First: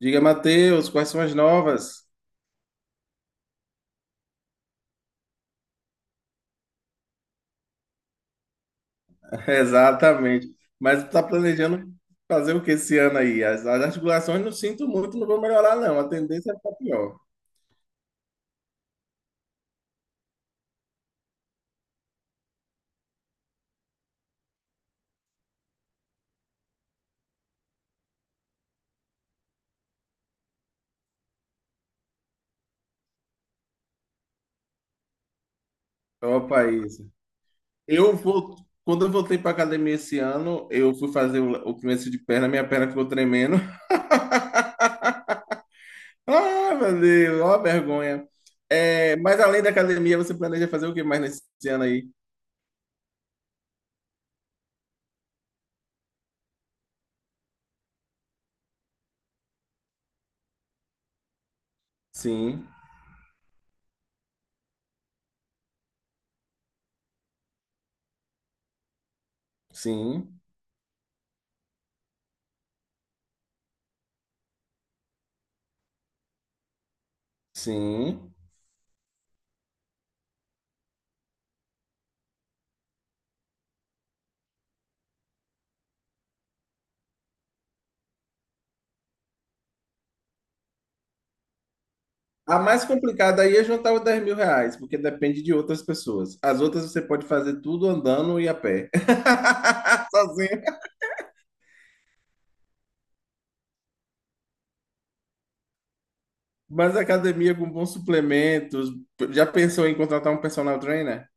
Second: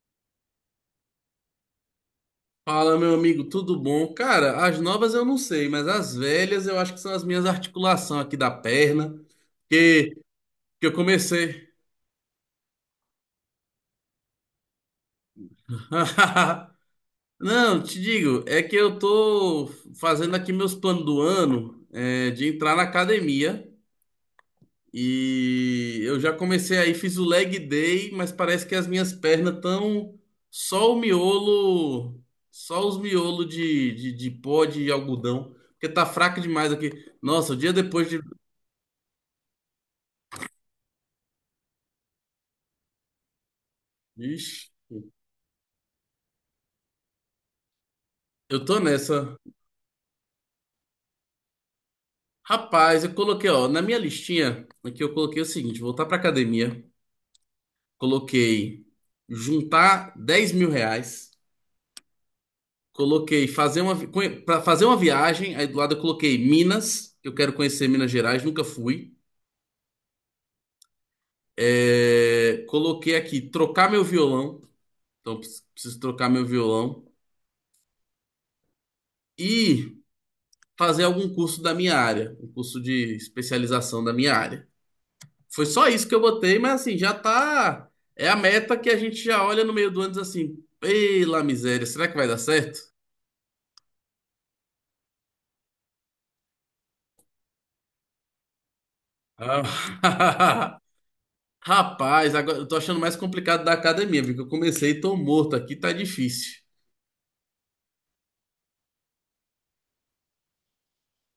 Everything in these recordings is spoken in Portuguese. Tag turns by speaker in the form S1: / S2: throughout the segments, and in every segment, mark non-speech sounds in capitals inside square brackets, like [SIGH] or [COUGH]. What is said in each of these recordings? S1: Diga, Matheus, quais são as novas?
S2: Fala, meu amigo, tudo bom? Cara, as novas eu não sei, mas as velhas eu acho que são as minhas articulações aqui da perna,
S1: [LAUGHS]
S2: que,
S1: Exatamente.
S2: que eu
S1: Mas está
S2: comecei.
S1: planejando fazer o que esse ano aí? As articulações não sinto muito, não vão melhorar, não. A tendência é ficar
S2: [LAUGHS]
S1: pior.
S2: Não, te digo, é que eu tô fazendo aqui meus planos do ano, de entrar na academia e eu já comecei aí, fiz o leg day, mas parece que as minhas pernas estão só o miolo, só os miolos de pó de algodão, porque tá fraca
S1: Opa,
S2: demais aqui.
S1: isso.
S2: Nossa, o dia depois
S1: Eu
S2: de.
S1: vou. Quando eu voltei para academia esse ano, eu fui fazer o começo de perna, minha perna ficou tremendo. [LAUGHS]
S2: Vixe,
S1: Ah, meu Deus, ó a vergonha.
S2: eu tô
S1: É,
S2: nessa.
S1: mas além da academia, você planeja fazer o que mais nesse ano aí?
S2: Rapaz, eu coloquei, ó, na minha listinha, aqui eu coloquei o seguinte: voltar pra academia, coloquei juntar 10.000 reais,
S1: Sim,
S2: coloquei fazer uma, pra fazer uma viagem, aí do lado eu coloquei Minas, que eu quero conhecer Minas Gerais, nunca fui.
S1: sim,
S2: É, coloquei aqui trocar meu violão, então preciso trocar meu violão
S1: sim.
S2: e fazer algum curso da minha área, um curso de especialização da minha área. Foi só isso que eu botei, mas assim, já tá. É a meta que a gente já olha no meio do ano e diz assim: pela miséria, será que vai dar
S1: A
S2: certo?
S1: mais complicada aí é juntar os R$ 10.000, porque depende de outras pessoas. As outras você pode fazer tudo andando e a pé. [LAUGHS] Sozinho.
S2: Ah. [LAUGHS] Rapaz, agora eu tô achando mais complicado da academia, viu? Que eu comecei e tô morto aqui, tá difícil.
S1: Mas a academia com bons suplementos. Já pensou em contratar um personal trainer?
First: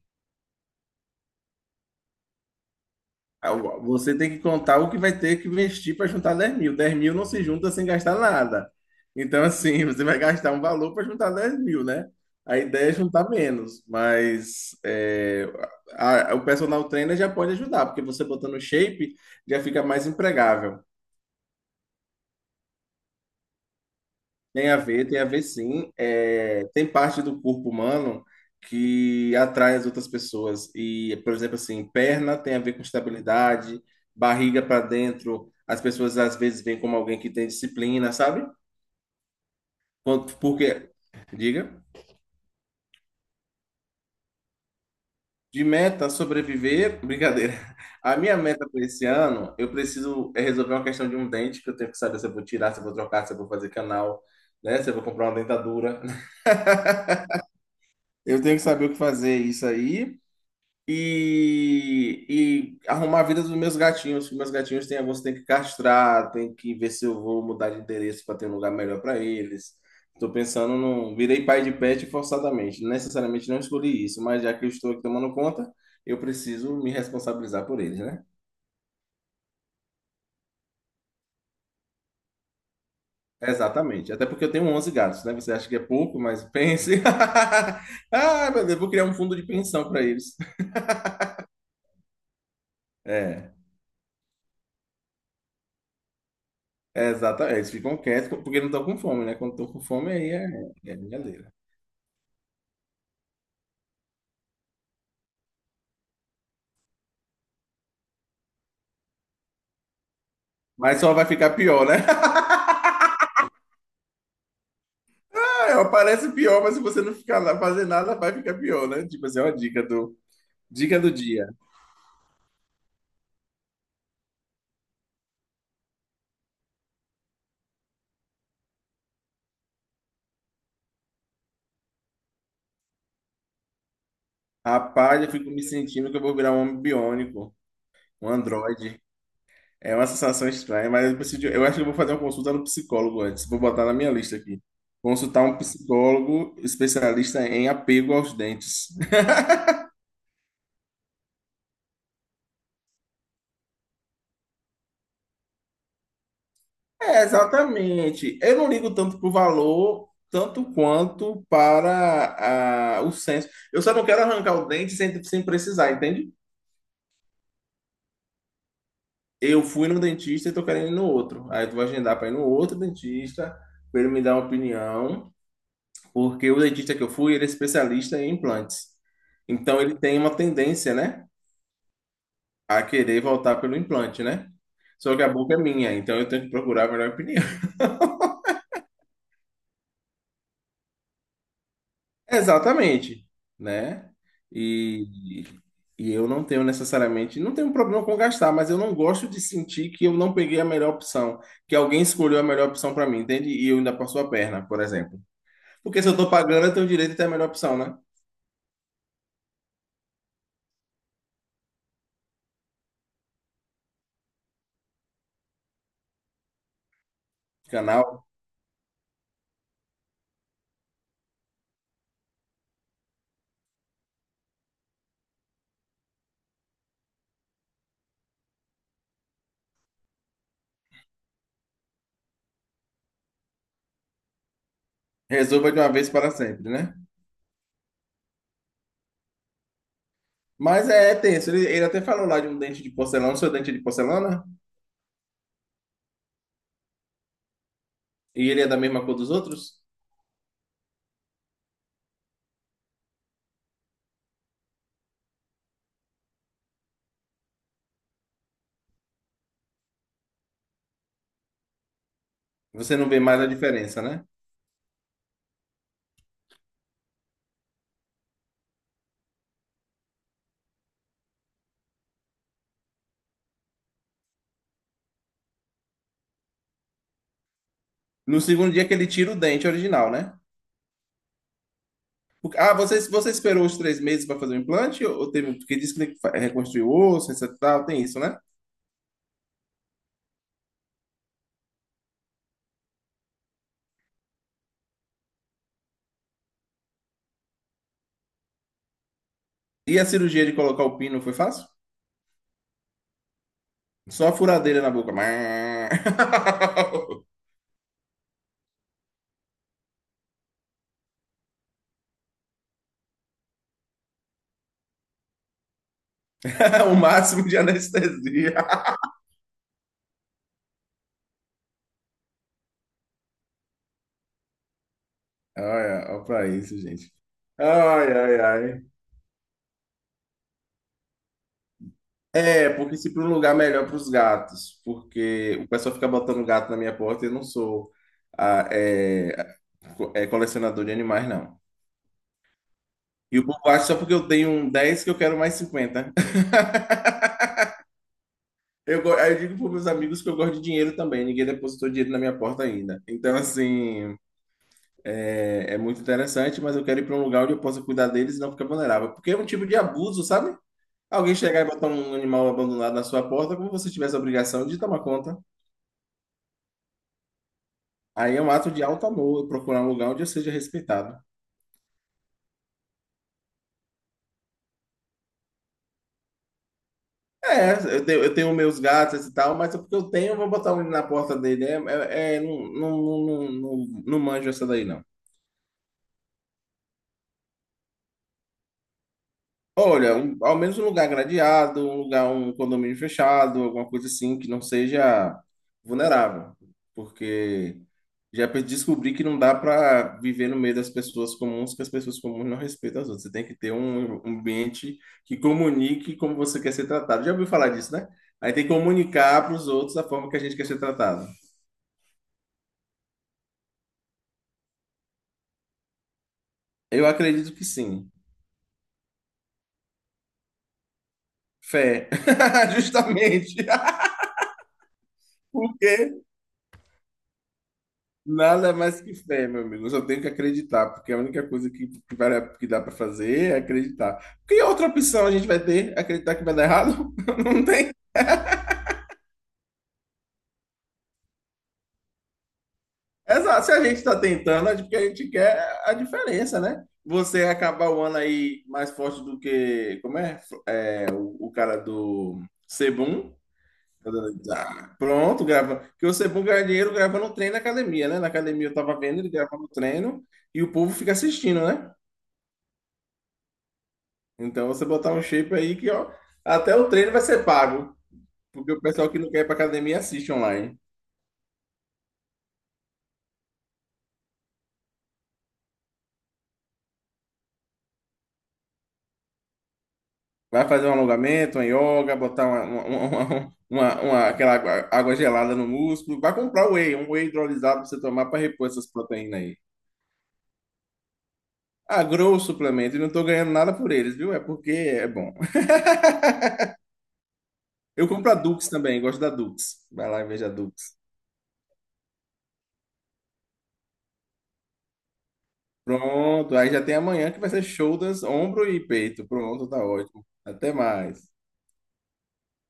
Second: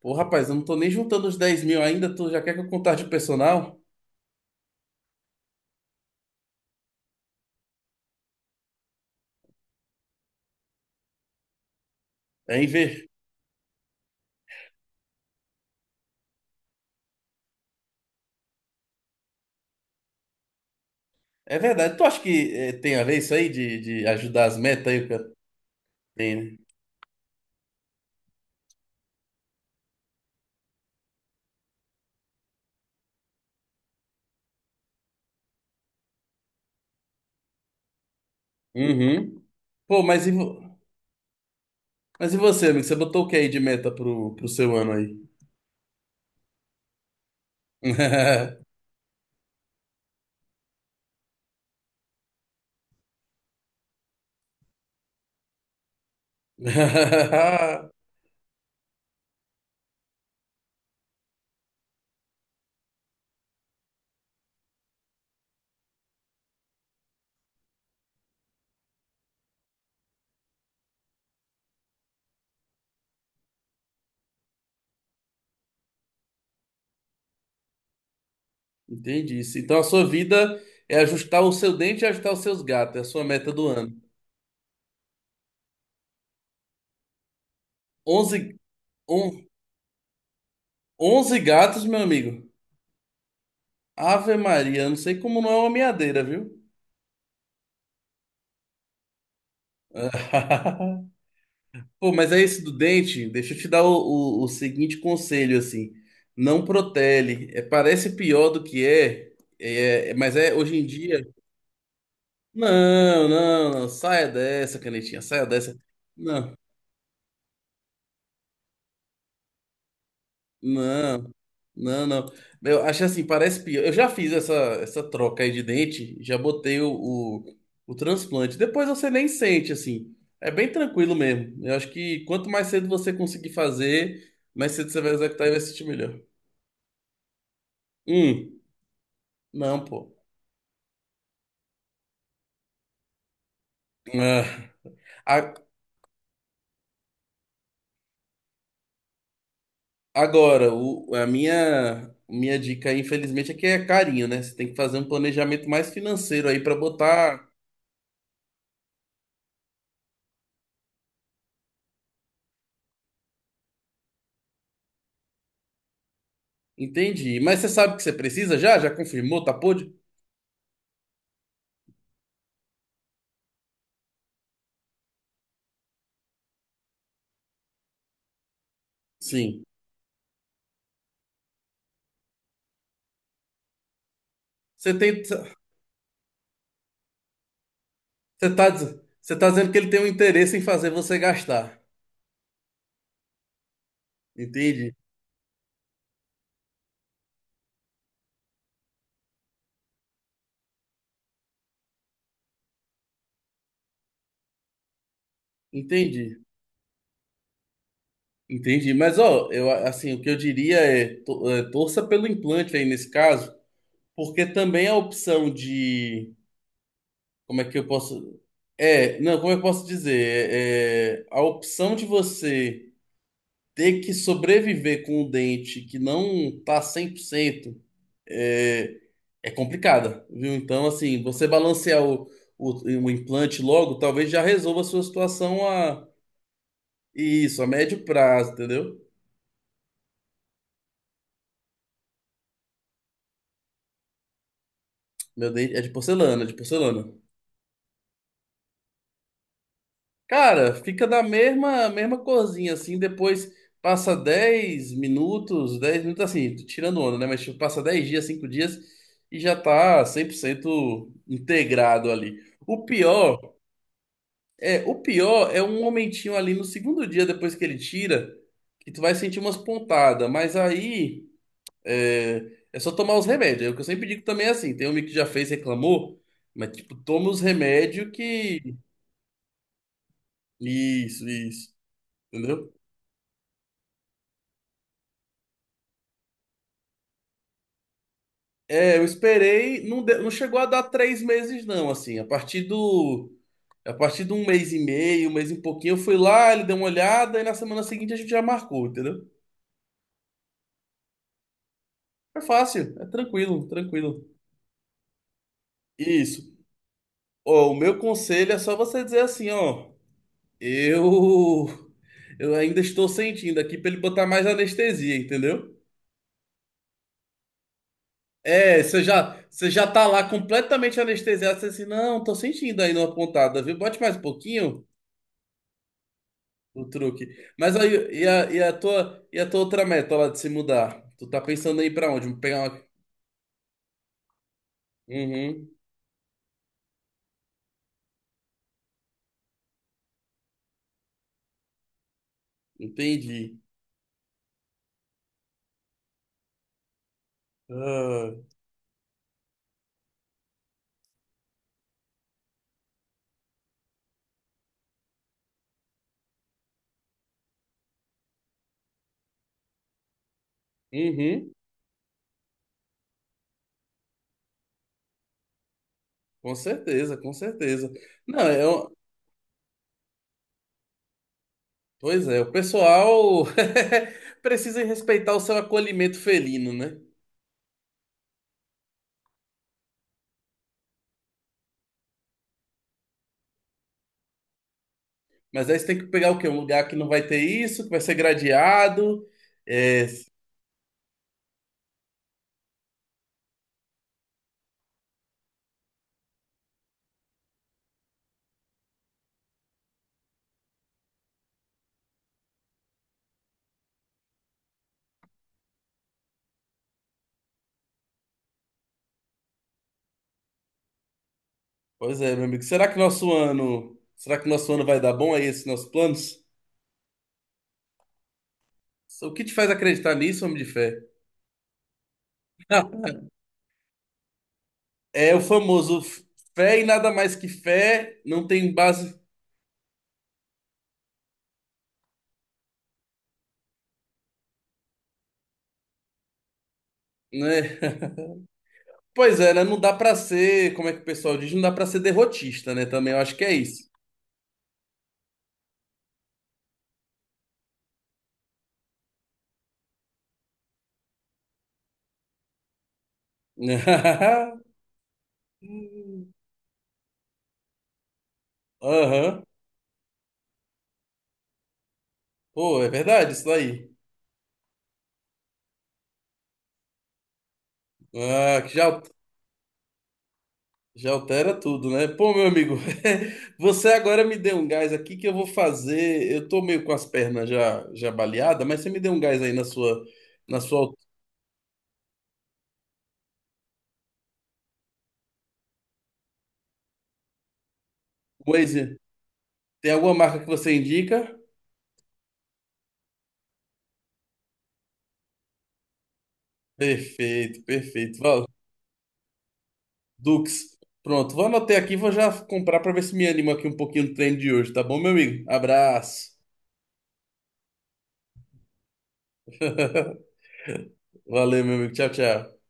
S2: Pô, rapaz, eu não tô nem juntando os 10.000 ainda, tu já quer que eu contar de
S1: Ah,
S2: personal?
S1: você tem que contar o que vai ter que investir para juntar 10.000. 10.000 não se junta sem gastar nada. Então, assim, [LAUGHS] você vai gastar um valor para juntar 10.000, né? A
S2: É em
S1: ideia é
S2: ver.
S1: juntar menos, mas é, o personal trainer já pode ajudar, porque você botando shape já fica mais empregável.
S2: É verdade, tu acha que tem a ver isso aí de ajudar as metas aí? O
S1: Tem a
S2: que...
S1: ver sim.
S2: Tem, né?
S1: É, tem parte do corpo humano que atrai as outras pessoas. E, por exemplo, assim, perna tem a ver com estabilidade, barriga para dentro, as pessoas às vezes veem como alguém que tem disciplina, sabe?
S2: Uhum. Pô, mas e, vo-
S1: Porque, diga,
S2: mas e você, amigo? Você botou o que aí de meta pro seu ano aí?
S1: de meta sobreviver, [LAUGHS] brincadeira. A minha
S2: [LAUGHS]
S1: meta para esse ano, eu preciso é resolver uma questão de um dente, que eu tenho que saber se eu vou tirar, se eu vou trocar, se eu vou fazer canal, né? Se eu vou comprar uma dentadura. [LAUGHS] Eu tenho que saber o que fazer isso aí. E arrumar a vida dos meus gatinhos. Que Meus gatinhos têm alguns que tem que castrar, tem que ver se eu vou mudar de endereço para ter um lugar melhor para eles. Estou pensando no. Virei pai de pet forçadamente. Necessariamente não escolhi isso, mas já que eu estou aqui tomando conta, eu preciso me responsabilizar por eles, né?
S2: Entendi isso. Então a sua vida é ajustar o seu dente e ajustar os seus gatos. É a sua meta do ano.
S1: Exatamente. Até porque eu tenho 11 gatos, né? Você acha que é pouco, mas pense. [LAUGHS]
S2: 11,
S1: Ah, meu Deus, vou criar um
S2: on-
S1: fundo de pensão para eles.
S2: 11 gatos, meu amigo.
S1: É.
S2: Ave Maria, eu não sei como não é uma meadeira, viu?
S1: É, exatamente, eles ficam quietos porque não estão com fome, né? Quando estão com fome, aí é
S2: [LAUGHS]
S1: brincadeira.
S2: Pô, mas é esse do dente. Deixa eu te dar o seguinte conselho, assim. Não protele. É, parece pior do que é, mas é hoje em
S1: Mas só vai
S2: dia.
S1: ficar pior, né? [LAUGHS]
S2: Não, não, não. Saia dessa, canetinha, saia dessa.
S1: Ela parece
S2: Não.
S1: pior, mas se você não ficar lá fazer nada, vai ficar pior, né? Tipo assim, é uma dica do
S2: Não,
S1: dia.
S2: não, não. Eu acho assim, parece pior. Eu já fiz essa troca aí de dente, já botei o transplante. Depois você nem sente, assim. É bem tranquilo mesmo. Eu acho que quanto mais cedo você conseguir fazer, mais cedo você vai
S1: Rapaz, eu
S2: executar e
S1: fico
S2: vai
S1: me
S2: se sentir
S1: sentindo que
S2: melhor.
S1: eu vou virar um homem biônico, um
S2: Hum,
S1: androide.
S2: não,
S1: É uma
S2: pô.
S1: sensação estranha, mas eu preciso, eu acho que eu vou fazer uma consulta no psicólogo antes. Vou botar na minha lista
S2: Ah,
S1: aqui. Consultar
S2: a-
S1: um psicólogo especialista em apego aos dentes.
S2: agora, a minha dica aí, infelizmente, é que é carinho, né? Você tem que fazer um planejamento mais financeiro aí pra
S1: É,
S2: botar.
S1: exatamente. Eu não ligo tanto pro valor, tanto quanto para o senso. Eu só não quero arrancar o dente sem precisar, entende?
S2: Entendi. Mas você sabe o que você precisa já? Já confirmou? Tá
S1: Eu
S2: por?
S1: fui no dentista e tô querendo ir no outro. Aí eu vou agendar para ir no outro dentista, para ele me dar uma opinião, porque o dentista que eu fui, ele é especialista em implantes.
S2: Sim.
S1: Então ele tem uma tendência, né, a querer voltar pelo implante, né?
S2: Você
S1: Só que
S2: tem,
S1: a
S2: você
S1: boca é minha, então eu tenho que procurar a melhor opinião.
S2: tá, diz- você tá dizendo que ele tem um interesse em fazer você gastar.
S1: Exatamente, né?
S2: Entendi,
S1: E, e eu não tenho necessariamente, não tenho problema com gastar, mas eu não gosto de sentir que eu não peguei a melhor opção, que alguém escolheu a melhor opção para mim, entende? E eu ainda passo a perna, por exemplo. Porque se eu tô
S2: entendi,
S1: pagando, eu tenho o direito a ter a melhor opção, né?
S2: entendi. Mas ó, eu assim, o que eu diria é, torça pelo implante aí nesse caso, porque também a opção de, como é que eu
S1: Canal,
S2: posso, não, como eu posso dizer, a opção de você ter que sobreviver com um dente que não tá 100% é, é complicada, viu? Então, assim, você balancear o, o implante logo, talvez já resolva a sua situação
S1: resolva de uma
S2: a
S1: vez para sempre, né?
S2: isso, a médio prazo, entendeu?
S1: Mas é, tenso. Ele até falou lá de um dente de porcelana, o seu dente é de porcelana,
S2: Meu dente é de porcelana, é de porcelana.
S1: e ele é da mesma cor dos outros.
S2: Cara, fica da mesma mesma corzinha assim, depois passa 10 minutos, 10 minutos assim, tô tirando onda, né? Mas tipo, passa 10 dias, 5 dias e já tá 100% integrado ali. O
S1: Você não vê mais a
S2: pior
S1: diferença, né?
S2: o pior é um momentinho ali no segundo dia depois que ele tira, que tu vai sentir umas pontadas, mas aí é só tomar os remédios. É o que eu sempre digo também é assim, tem um amigo que já fez, reclamou, mas tipo, toma os remédios
S1: No segundo
S2: que...
S1: dia que ele tira o dente original, né?
S2: Isso, entendeu?
S1: Ah, você esperou os 3 meses para fazer o implante? Ou teve, um, porque disse que tem que reconstruir o osso, etc, tal, tem isso, né?
S2: É, eu esperei, não chegou a dar 3 meses não, assim, a partir do... A partir de um mês e meio, um mês e pouquinho, eu fui lá, ele deu uma olhada e na semana seguinte a gente já marcou, entendeu?
S1: E a cirurgia de colocar o pino foi fácil?
S2: É fácil, é tranquilo, tranquilo.
S1: Só a furadeira na boca.
S2: Isso.
S1: [LAUGHS]
S2: Ó, o meu conselho é só você dizer assim, ó, eu eu ainda estou sentindo aqui para ele botar mais anestesia, entendeu?
S1: O máximo de anestesia.
S2: É, você já tá lá completamente anestesiado, você assim, não, tô sentindo aí numa pontada, viu? Bote mais um pouquinho
S1: Olha pra isso,
S2: o
S1: gente.
S2: truque. Mas aí
S1: Ai,
S2: e a,
S1: ai,
S2: e a
S1: ai.
S2: tua e a tua outra meta lá de se mudar? Tu tá pensando aí para onde?
S1: É,
S2: Pegar uma...
S1: porque se para um lugar melhor para os gatos, porque o
S2: Uhum,
S1: pessoal fica botando gato na minha porta e eu não sou ah, é, colecionador de animais, não. E o
S2: entendi.
S1: povo acha só porque eu tenho um 10 que eu quero mais 50 [LAUGHS]
S2: Ah,
S1: Aí eu digo para meus amigos que eu gosto de dinheiro também, ninguém depositou dinheiro na minha porta ainda. Então, assim, é muito interessante, mas eu quero ir para um lugar onde eu possa cuidar deles e não ficar vulnerável. Porque é um tipo de abuso, sabe? Alguém
S2: uhum,
S1: chegar e botar um animal abandonado na sua porta, como se você tivesse a obrigação de tomar conta.
S2: com certeza, com certeza.
S1: Aí
S2: Não,
S1: é um
S2: é,
S1: ato de
S2: um,
S1: alto amor, eu procurar um lugar onde eu seja respeitado.
S2: Pois é, o pessoal [LAUGHS] precisa respeitar o seu acolhimento felino, né?
S1: É, eu tenho meus gatos e tal, mas é porque eu tenho, eu vou botar um na porta dele. É, não, não, não, não, não manjo essa daí, não.
S2: Mas aí você tem que pegar o quê? Um lugar que não vai ter isso, que vai ser gradeado. É.
S1: Olha, ao menos um lugar gradeado, um lugar, um condomínio fechado, alguma coisa assim que não seja vulnerável. Porque já descobri que não dá para viver no meio das pessoas comuns, que as pessoas comuns não respeitam as outras. Você tem que ter um ambiente que comunique como você quer ser tratado. Já ouviu falar disso, né? Aí tem que comunicar para os outros a forma que a gente quer ser tratado.
S2: Pois é, meu amigo. Será que nosso ano vai dar bom aí esses nossos planos?
S1: Eu acredito que sim.
S2: O que te faz acreditar nisso, homem de fé?
S1: Fé. [LAUGHS]
S2: [LAUGHS]
S1: Justamente. [LAUGHS]
S2: É o famoso
S1: Porque
S2: fé e nada mais que fé, não tem
S1: nada mais que
S2: base,
S1: fé, meu amigo. Eu só tenho que acreditar, porque a única coisa que, que dá para fazer é acreditar. Que outra opção a gente vai ter? Acreditar que vai dar errado? [LAUGHS] Não
S2: né?
S1: tem.
S2: [LAUGHS] Pois é, né? Não dá pra ser, como é que o pessoal diz, não dá pra ser derrotista, né? Também eu acho que é
S1: Exato. Se a
S2: isso.
S1: gente está tentando, é porque a gente quer a diferença, né? Você acabar o ano aí mais forte do que. Como é? É, o cara do Sebum.
S2: [LAUGHS]
S1: Tá. Pronto, grava. Porque você é bom ganhar dinheiro gravando um treino na academia, né? Na academia eu tava vendo ele
S2: Aham.
S1: gravando o treino e o povo fica assistindo, né?
S2: Pô, é verdade isso daí.
S1: Então você botar um shape aí que, ó, até o treino vai ser pago.
S2: Ah, que
S1: Porque o
S2: já,
S1: pessoal que não quer ir pra academia assiste online.
S2: já altera tudo, né? Pô, meu amigo, [LAUGHS] você agora me deu um gás aqui que eu vou fazer. Eu tô meio com as pernas já baleadas, mas você me deu um gás aí na sua, na
S1: Vai fazer um
S2: sua
S1: alongamento, uma yoga, botar aquela água gelada no músculo. Vai comprar whey, um whey hidrolisado pra você tomar pra repor essas
S2: coisa.
S1: proteínas aí.
S2: Tem alguma marca que você indica?
S1: Ah, grow suplemento e não tô ganhando nada por eles, viu? É porque é bom.
S2: Perfeito,
S1: Eu
S2: perfeito.
S1: compro a Dux também, gosto da Dux. Vai lá e veja a Dux.
S2: Dux. Pronto, vou anotar aqui, e vou já comprar pra ver se me anima aqui um pouquinho no treino de hoje, tá bom, meu amigo? Abraço.
S1: Pronto, aí já tem amanhã que vai ser shoulders, ombro e peito. Pronto, tá ótimo.
S2: [LAUGHS]
S1: Até mais.
S2: Valeu, meu amigo. Tchau, tchau.